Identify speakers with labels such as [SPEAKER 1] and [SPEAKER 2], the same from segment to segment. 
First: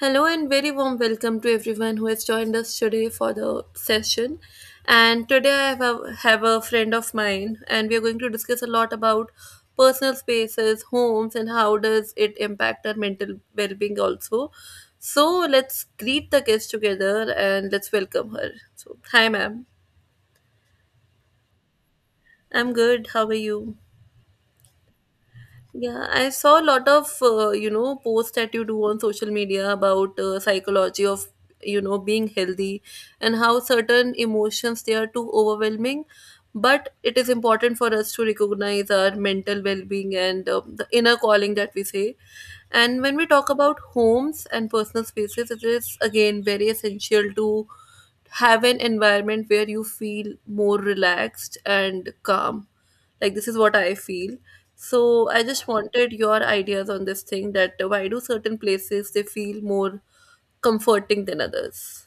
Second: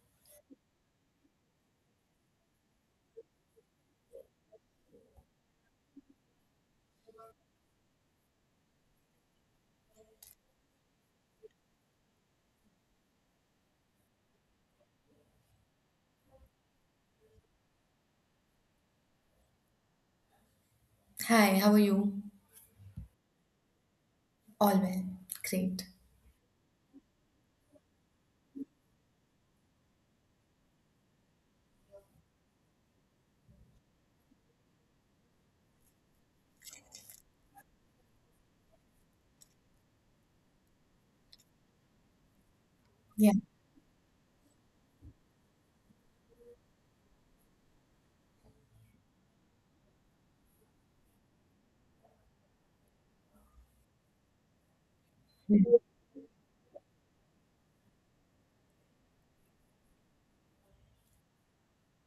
[SPEAKER 1] Hello and very warm welcome to everyone who has joined us today for the session. And today I have a friend of mine, and we are going to discuss a lot about personal spaces, homes, and how does it impact our mental well-being also. So let's greet the guest together and let's welcome her. So hi, ma'am.
[SPEAKER 2] Hi, how are you?
[SPEAKER 1] I'm good. How are you?
[SPEAKER 2] All well. Great.
[SPEAKER 1] Yeah, I saw a lot of posts that you do on social media about psychology of being healthy and how certain emotions they are too overwhelming. But it is important for us to recognize our mental well-being and the inner calling that we say. And when we
[SPEAKER 2] Yeah.
[SPEAKER 1] talk about homes and personal spaces, it is again very essential to have an environment where you feel more relaxed and calm, like this is what I feel. So I just wanted your ideas on this thing, that why do certain places they feel more comforting than others.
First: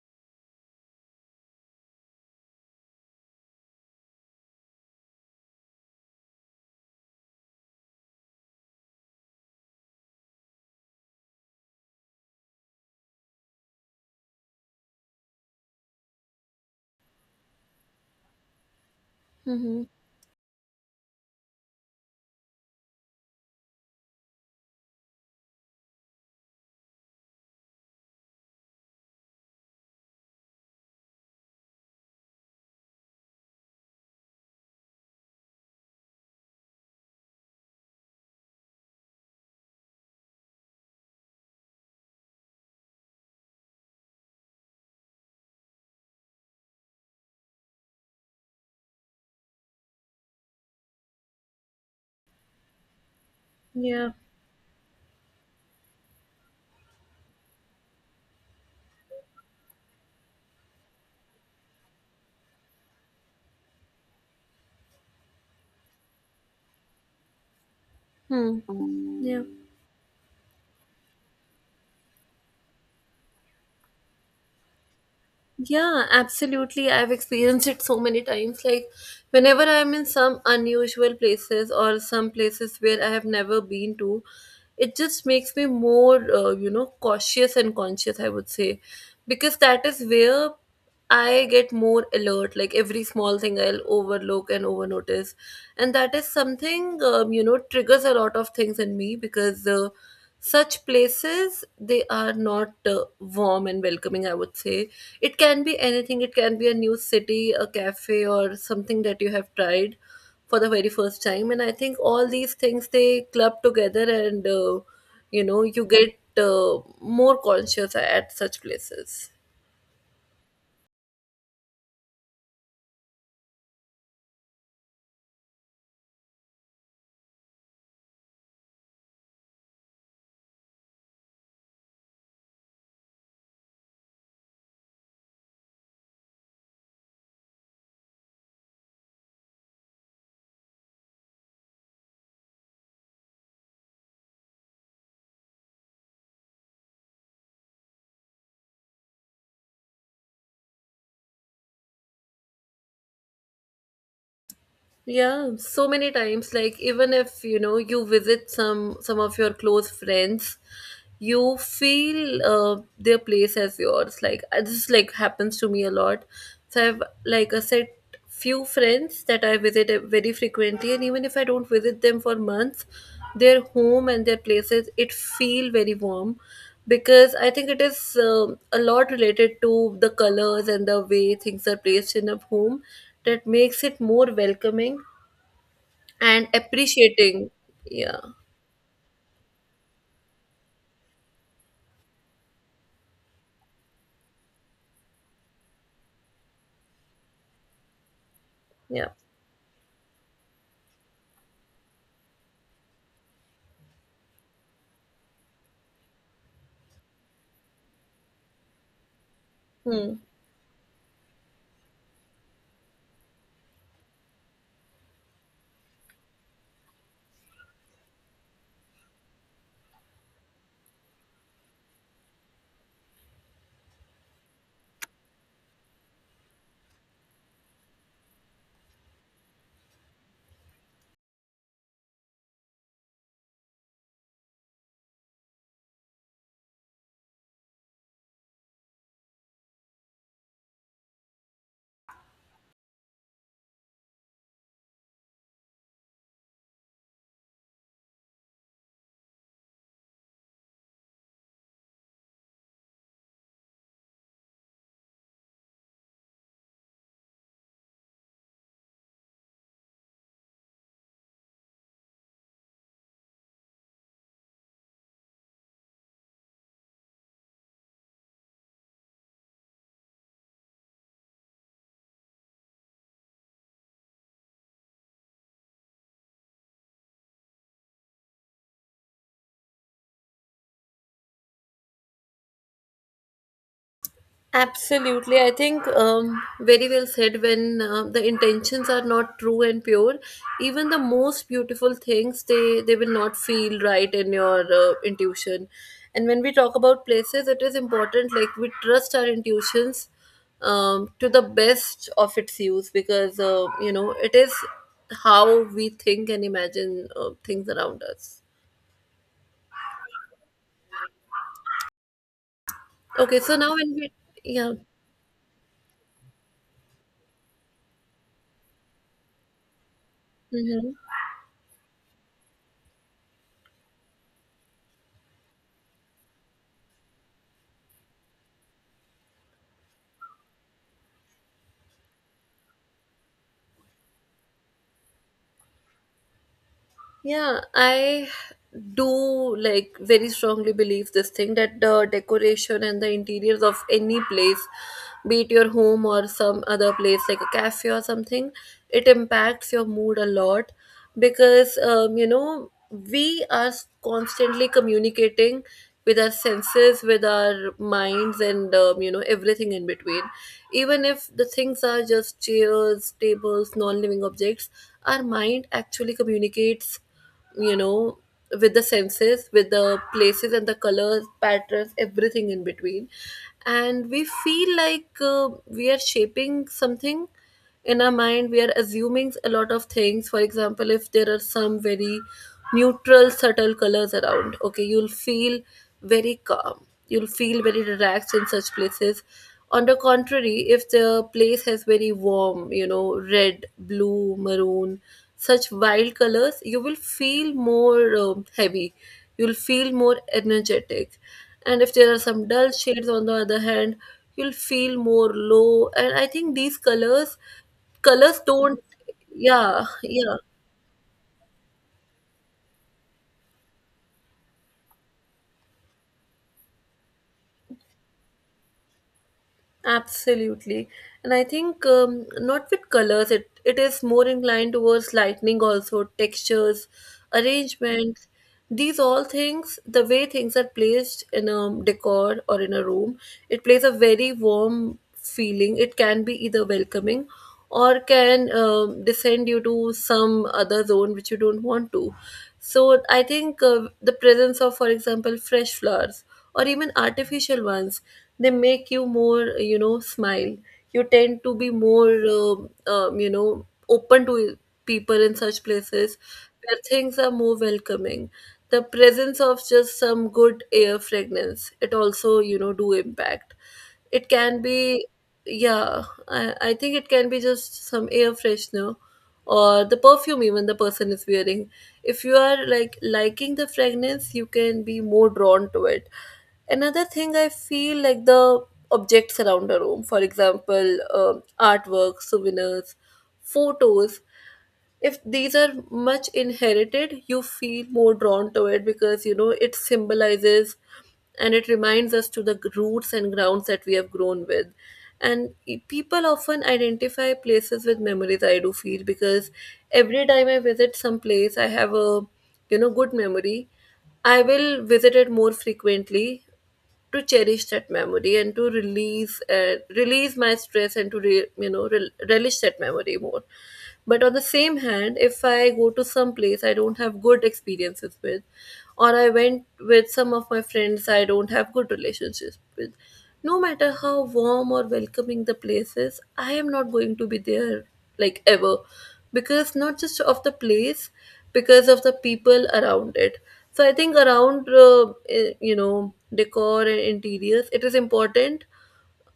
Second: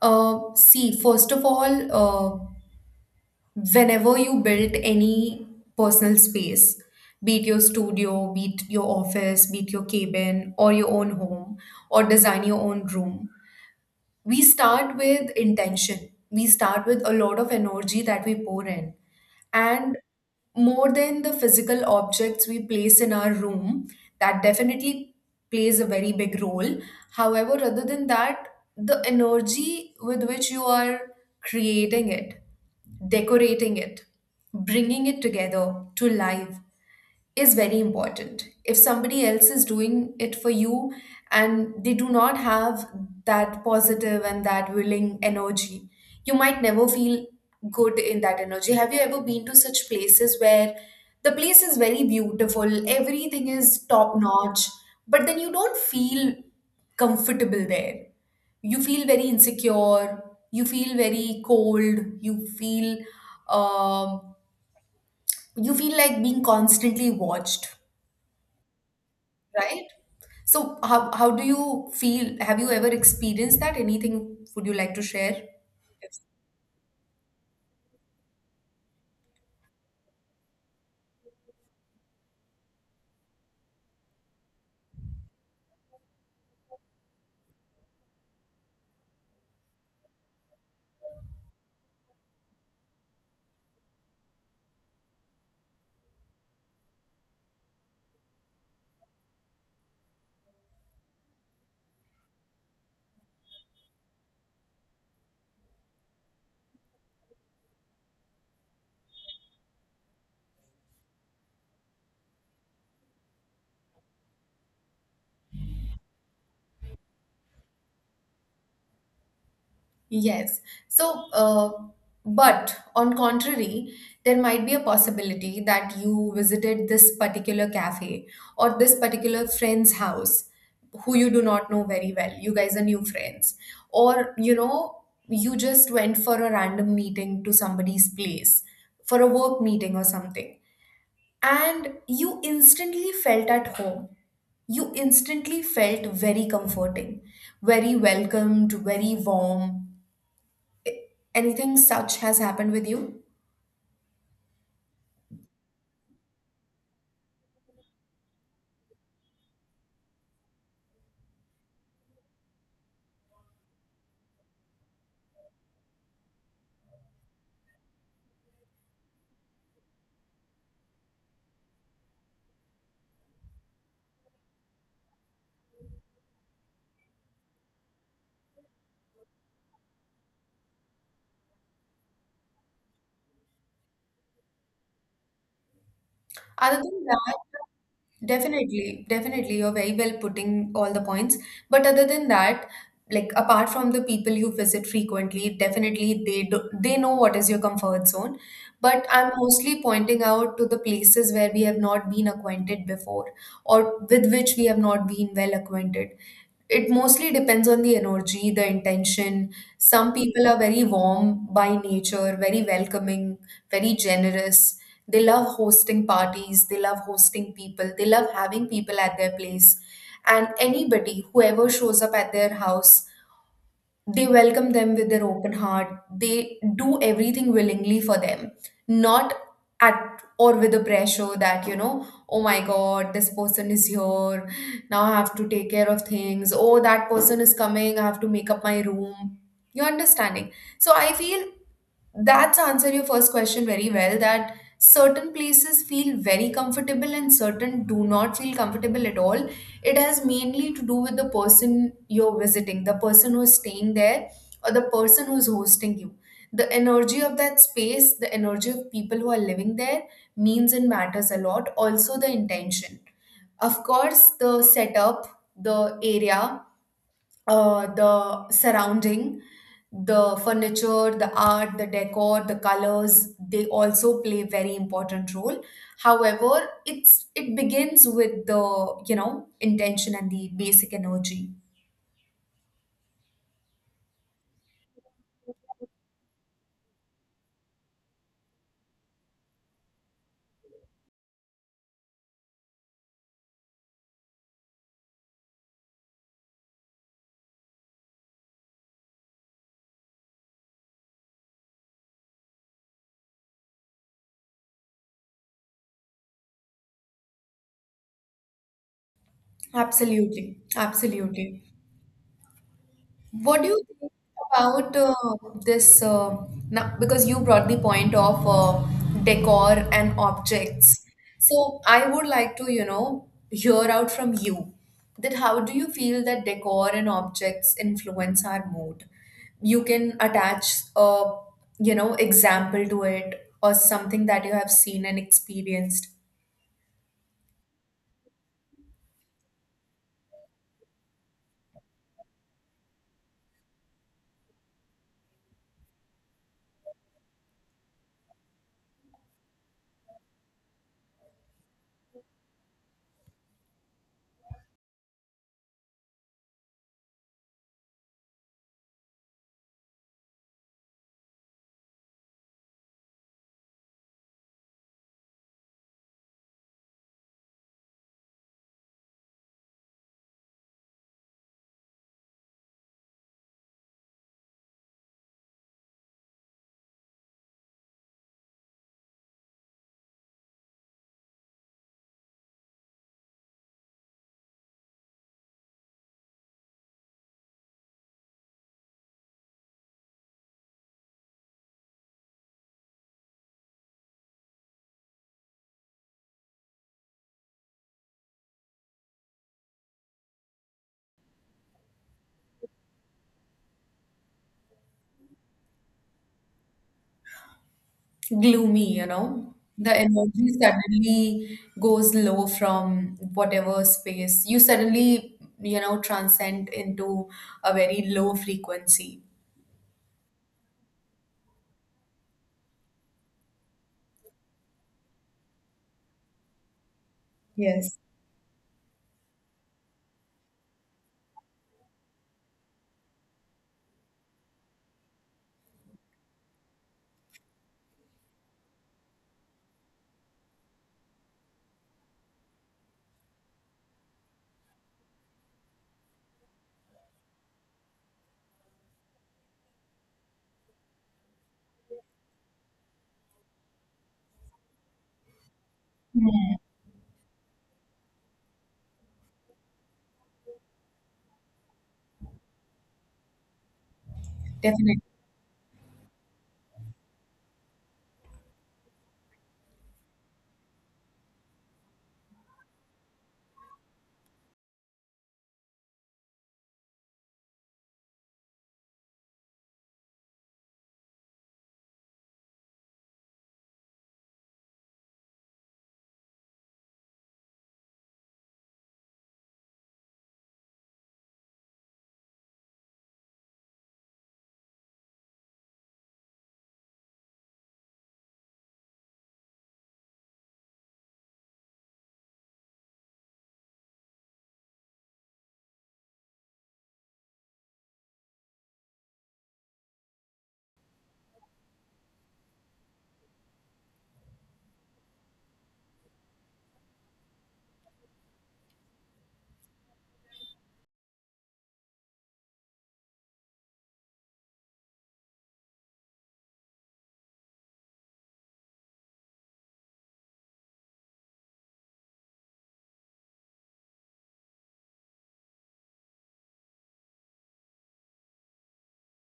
[SPEAKER 2] See, first of all, whenever you build any personal space, be it your studio, be it your office, be it your cabin, or your own home, or design your own room, we start with intention. We start with a lot of energy that we pour in.
[SPEAKER 1] Mm-hmm.
[SPEAKER 2] And more than the physical objects we place in our room, that definitely plays a very big role. However, other than that, the energy with which you are creating it, decorating it, bringing it together to life is very important. If somebody else is doing it for you and they do not have that positive and that willing energy, you might never feel good in that energy. Have you ever been to such places where the place is very beautiful, everything is
[SPEAKER 1] Yeah.
[SPEAKER 2] top notch, but then you don't feel comfortable there? You feel very insecure, you feel very cold, you feel um, you feel like being constantly watched,
[SPEAKER 1] Hmm. Yeah.
[SPEAKER 2] right? So how do you feel? Have you ever experienced that? Anything would you like to share?
[SPEAKER 1] Yeah,
[SPEAKER 2] Yes.
[SPEAKER 1] absolutely. I've experienced it so many times. Like, whenever I'm in some unusual places or some places where I have never been to, it just makes me more, cautious and conscious, I would say. Because that is where I get more alert. Like, every small thing I'll overlook and overnotice, and that is something triggers a lot of things in me, because such places they are not warm and welcoming, I would say. It can be anything, it can be a new city, a cafe, or something that you have tried for the very first time, and I think all these things they club together and you get more conscious at such places.
[SPEAKER 2] Yes. So, but on contrary, there might be a possibility that you visited this particular cafe or this particular friend's house who you do not know very well. You guys are new friends. Or, you know, you just went for a random meeting to somebody's place for a work meeting or something and you instantly felt at home. You instantly felt very comforting, very welcomed, very warm. Anything such has happened with you?
[SPEAKER 1] Yeah, so many times. Like, even if you know you visit some of your close friends, you feel their place as yours. Like, this, like, happens to me a lot. So I've, like I said, few friends that I visit very frequently, and even if I don't visit them for months, their home and their places it feel very warm, because I think it is a lot related to the colors and the way things are placed in a home that makes it more welcoming and
[SPEAKER 2] Other than that,
[SPEAKER 1] appreciating. Yeah,
[SPEAKER 2] definitely, definitely. You're very well putting all the points. But other than that, like apart from the people you visit frequently, definitely they do, they know what is your comfort zone. But
[SPEAKER 1] yeah.
[SPEAKER 2] I'm mostly pointing out to the places where we have not been acquainted before, or with which we have not been well acquainted. It mostly depends on the energy, the intention. Some
[SPEAKER 1] Hmm.
[SPEAKER 2] people are very warm by nature, very welcoming, very generous. They love hosting parties, they love hosting people, they love having people at their place. And anybody, whoever shows up at their house, they welcome them with their open heart. They do everything willingly for them, not at or with the pressure that, you know, oh my God, this person is here. Now I have to take care of things. Oh, that person is coming. I have to make up my room. You're understanding. So I feel that's answer your first question very well, that certain places feel very comfortable and certain do not feel comfortable at all. It has mainly to do with the person you're visiting, the person who's staying there, or the person who's hosting you. The energy of that space, the energy of people who are living there means and matters a lot. Also, the intention. Of course, the setup, the area, the surrounding, the furniture, the art, the decor, the colors, they also play very important role. However, it begins with the, you know, intention and the basic energy.
[SPEAKER 1] Absolutely. I think very well said, when the intentions are not true and pure, even the most beautiful things, they will not feel right in your intuition. And when we talk about places, it is important like we trust our intuitions to the best of its use, because it is how we think and imagine things around us.
[SPEAKER 2] Absolutely. Absolutely.
[SPEAKER 1] Okay, so
[SPEAKER 2] What do
[SPEAKER 1] now
[SPEAKER 2] you
[SPEAKER 1] when
[SPEAKER 2] think
[SPEAKER 1] we, yeah.
[SPEAKER 2] about this? Now, because you brought the point of decor and objects,
[SPEAKER 1] Mm-hmm.
[SPEAKER 2] so I would like to, you know, hear out from you that how do you feel that decor and objects influence our mood? You can attach a, you know, example to it or something that you have seen and experienced.
[SPEAKER 1] Yeah, I do like very strongly believe this thing, that the decoration and the interiors of any place, be it your home or some other place like a cafe or something, it impacts your mood a lot, because we are constantly communicating with our senses, with our minds, and everything in between. Even if the things are just chairs, tables, non-living objects, our mind actually communicates, you know with the senses, with the places and the colors, patterns, everything in between. And we feel like we are shaping something in our mind, we are assuming a lot of things. For example, if there are some very neutral subtle colors around, okay, you'll feel very calm. You'll feel very relaxed in such places. On the contrary, if the place has very warm, you know, red, blue, maroon, such wild colors, you will feel more heavy. You'll feel more energetic. And if there are some dull shades, on the other hand, you'll feel more low. And I think these colors, colors don't,
[SPEAKER 2] Gloomy, you know.
[SPEAKER 1] yeah,
[SPEAKER 2] The
[SPEAKER 1] yeah.
[SPEAKER 2] energy suddenly goes low from whatever space. You suddenly, you know, transcend into a very low frequency.
[SPEAKER 1] Absolutely. And I think not with colors, it is more inclined towards lightning also, textures,
[SPEAKER 2] Yes,
[SPEAKER 1] arrangements. These all things, the way things are placed in a decor or in a room, it plays a very warm feeling. It can be either welcoming, or can descend you to some other zone which you don't want to. So I think the presence of, for example, fresh flowers or even artificial ones, they make you more, you know, smile. You tend to be more, you know, open to people in such places where things are more welcoming. The presence of just some good air fragrance, it also, you know, do impact. It can
[SPEAKER 2] definitely.
[SPEAKER 1] be, yeah, I think it can be just some air freshener or the perfume even the person is wearing. If you are like liking the fragrance, you can be more drawn to it. Another thing I feel, like, the objects around a room, for example, um, artwork, souvenirs, photos, if these are much inherited, you feel more drawn to it, because you know it symbolizes, and it reminds us to the roots and grounds that we have grown with. And people often identify places with memories, I do feel. Because every time I visit some place I have a, you know, good memory, I will visit it more frequently to cherish that memory, and to release release my stress, and to relish that memory more. But on the same hand, if I go to some place I don't have good experiences with, or I went with some of my friends I don't have good relationships with, no matter how warm or welcoming the place is, I am not going to be there, like, ever. Because not just of the place, because of the people around it. So I think around decor and interiors, it is important,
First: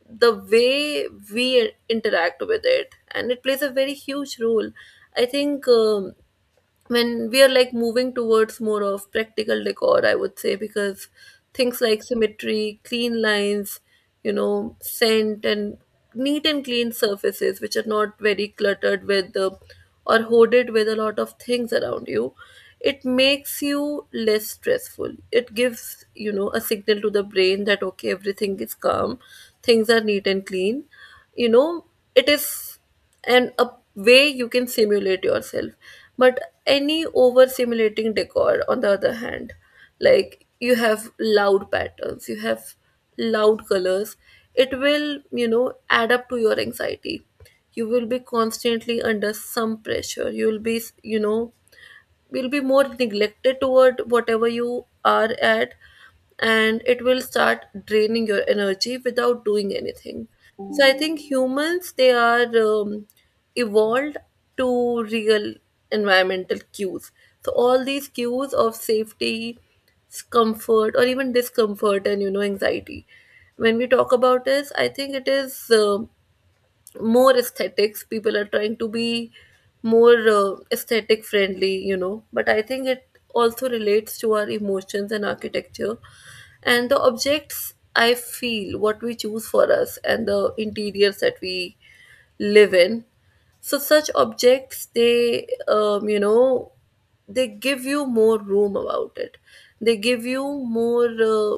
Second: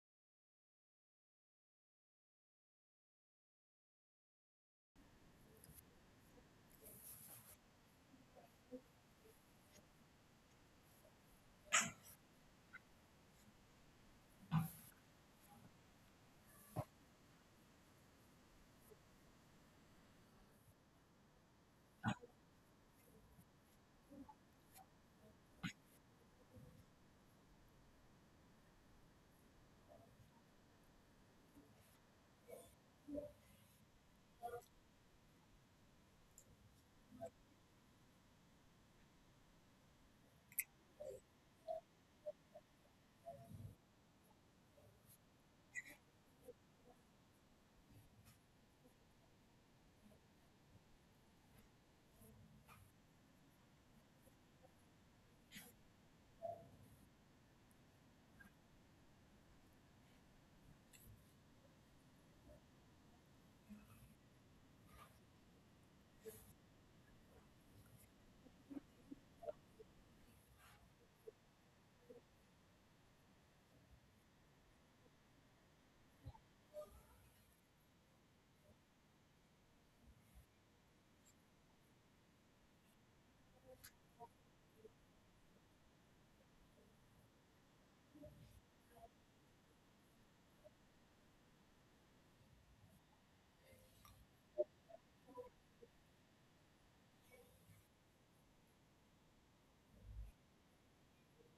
[SPEAKER 1] the way we interact with it, and it plays a very huge role. I think when we are like moving towards more of practical decor, I would say, because things like symmetry, clean lines, you know, scent, and neat and clean surfaces, which are not very cluttered with the, or hoarded with a lot of things around you, it makes you less stressful. It gives, you know, a signal to the brain that, okay, everything is calm, things are neat and clean. You know, it is, and a way you can simulate yourself. But any over simulating decor, on the other hand, like you have loud patterns, you have loud colors, it will, you know, add up to your anxiety. You will be constantly under some pressure, you will be, you know, will be more neglected toward whatever you are at, and it will start draining your energy without doing anything. So I think humans, they are evolved to real environmental cues. So all these cues of safety, comfort, or even discomfort and, you know, anxiety, when we talk about this, I think it is more aesthetics, people are trying to be more aesthetic friendly, you know. But I think it also relates to our emotions and architecture. And the objects, I feel, what we choose for us and the interiors that we live in, so such objects they, you know, they give you more room about it, they give you more,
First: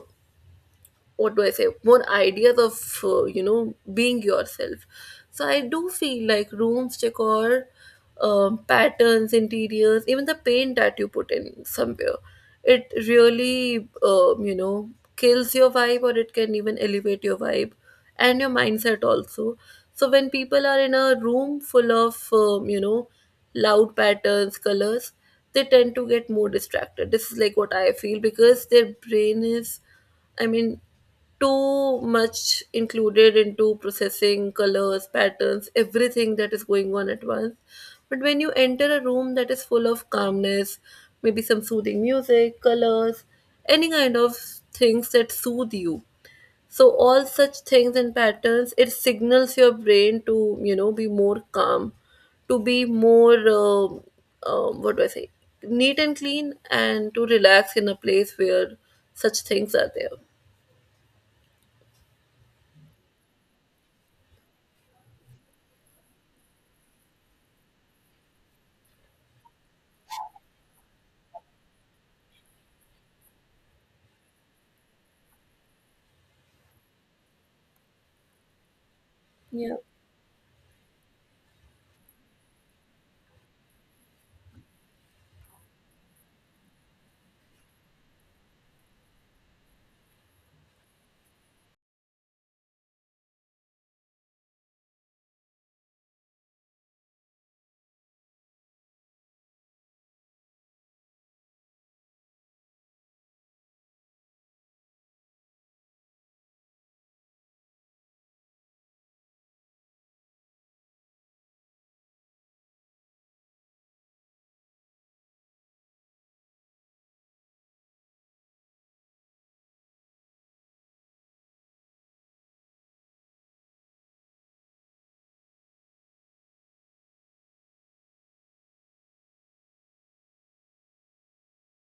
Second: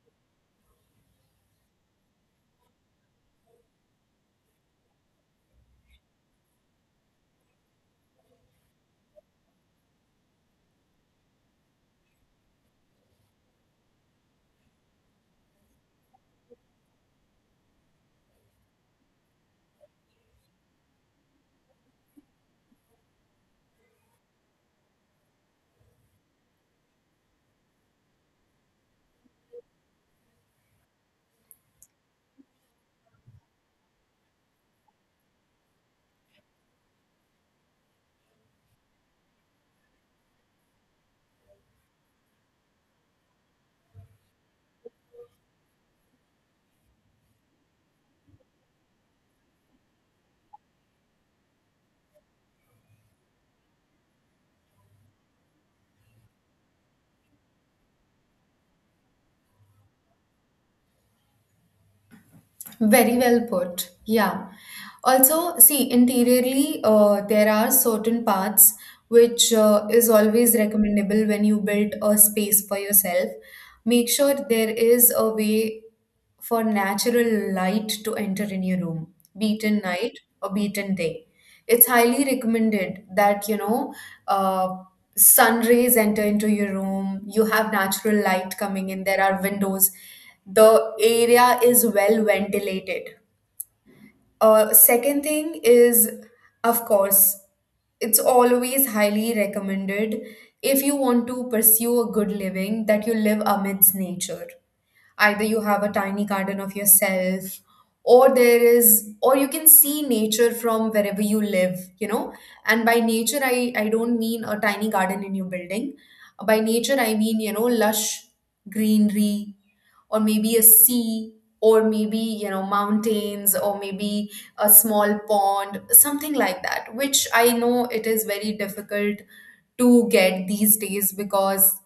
[SPEAKER 1] what do I say, more ideas of, you know, being yourself. So I do feel like rooms decor, patterns, interiors, even the paint that you put in somewhere, it really, you know, kills your vibe, or it can even elevate your vibe and your mindset also. So when people are in a room full of, you know, loud patterns, colors, they tend to get more distracted. This is like what I feel, because their brain is, I mean, too much included into processing colors, patterns, everything that is going on at once. But when you enter a room that is full of calmness, maybe some soothing music, colors, any kind of things that soothe you, so all such things and patterns, it signals your brain to, you know, be more calm, to be more, what do I say, neat and clean, and to relax in a place where such things are there.
[SPEAKER 2] Very well put. Yeah. Also, see, interiorly, there are certain paths which is always recommendable when you build a space for yourself. Make sure there is a way for natural light to enter in your room, be it
[SPEAKER 1] Yeah,
[SPEAKER 2] in night or be it in day. It's highly recommended that you know uh, sun rays enter into your room. You have natural light coming in. There are windows. The area is well ventilated. Second thing is, of course, it's always highly recommended if you want to pursue a good living that you live amidst nature. Either you have a tiny garden of yourself, or there is, or you can see nature from wherever you live, you know. And by nature, I don't mean a tiny garden in your building. By nature, I mean, you know, lush greenery, or maybe a sea, or maybe you know mountains, or maybe a small pond, something like that, which I know it is very difficult to get these days because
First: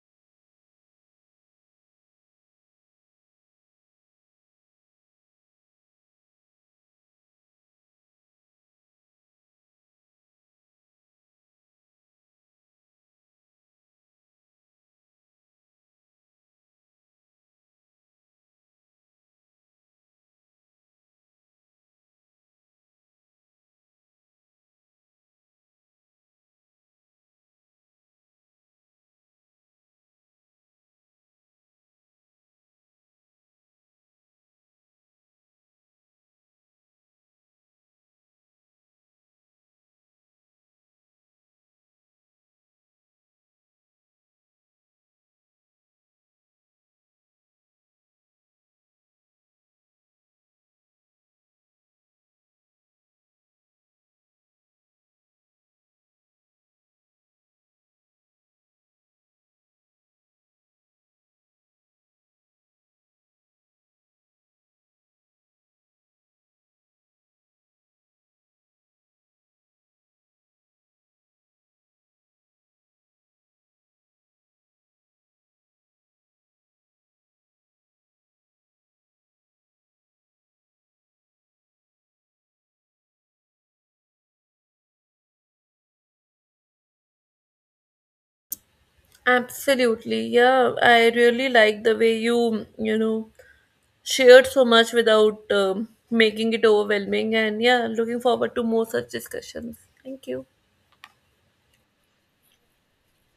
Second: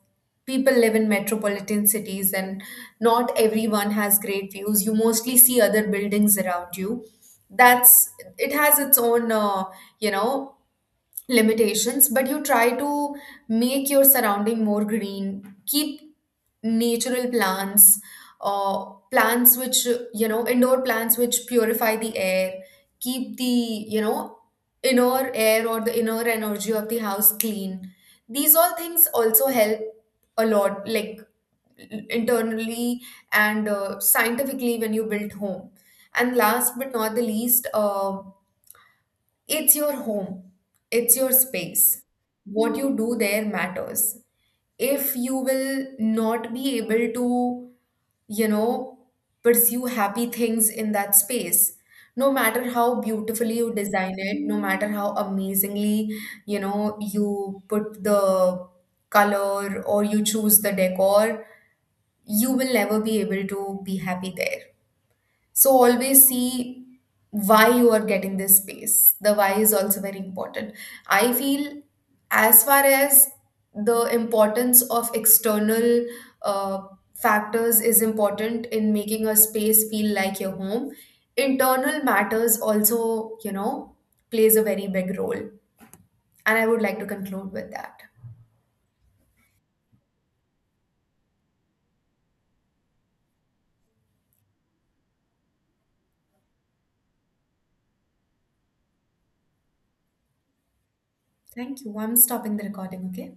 [SPEAKER 2] people live in metropolitan cities and not everyone has great views. You mostly see other buildings around you. That's, it has its own you know limitations. But you try to make your surrounding more green. Keep natural plants, or plants which you know, indoor plants which purify the air, keep the you know inner air or the inner energy of the house clean. These all things also help a lot, like internally and scientifically, when you build home. And last but not the least, it's your home, it's your space. What you do there matters. If you will not be able to, you know, pursue happy things in that space. No matter how beautifully you design it, no matter how amazingly, you know, you put the color or you choose the decor, you will never be able to be happy there. So always see why you are getting this space. The why is also very important. I feel as far as the importance of external uh, factors is important in making a space feel like your home, internal matters also, you know, plays a very big role. And I would like to conclude with that.
[SPEAKER 1] absolutely. Yeah, I really like the way you, you know, shared so much without, making it overwhelming. And yeah, looking forward to more such discussions. Thank you.
[SPEAKER 2] Thank you. I'm stopping the recording, okay?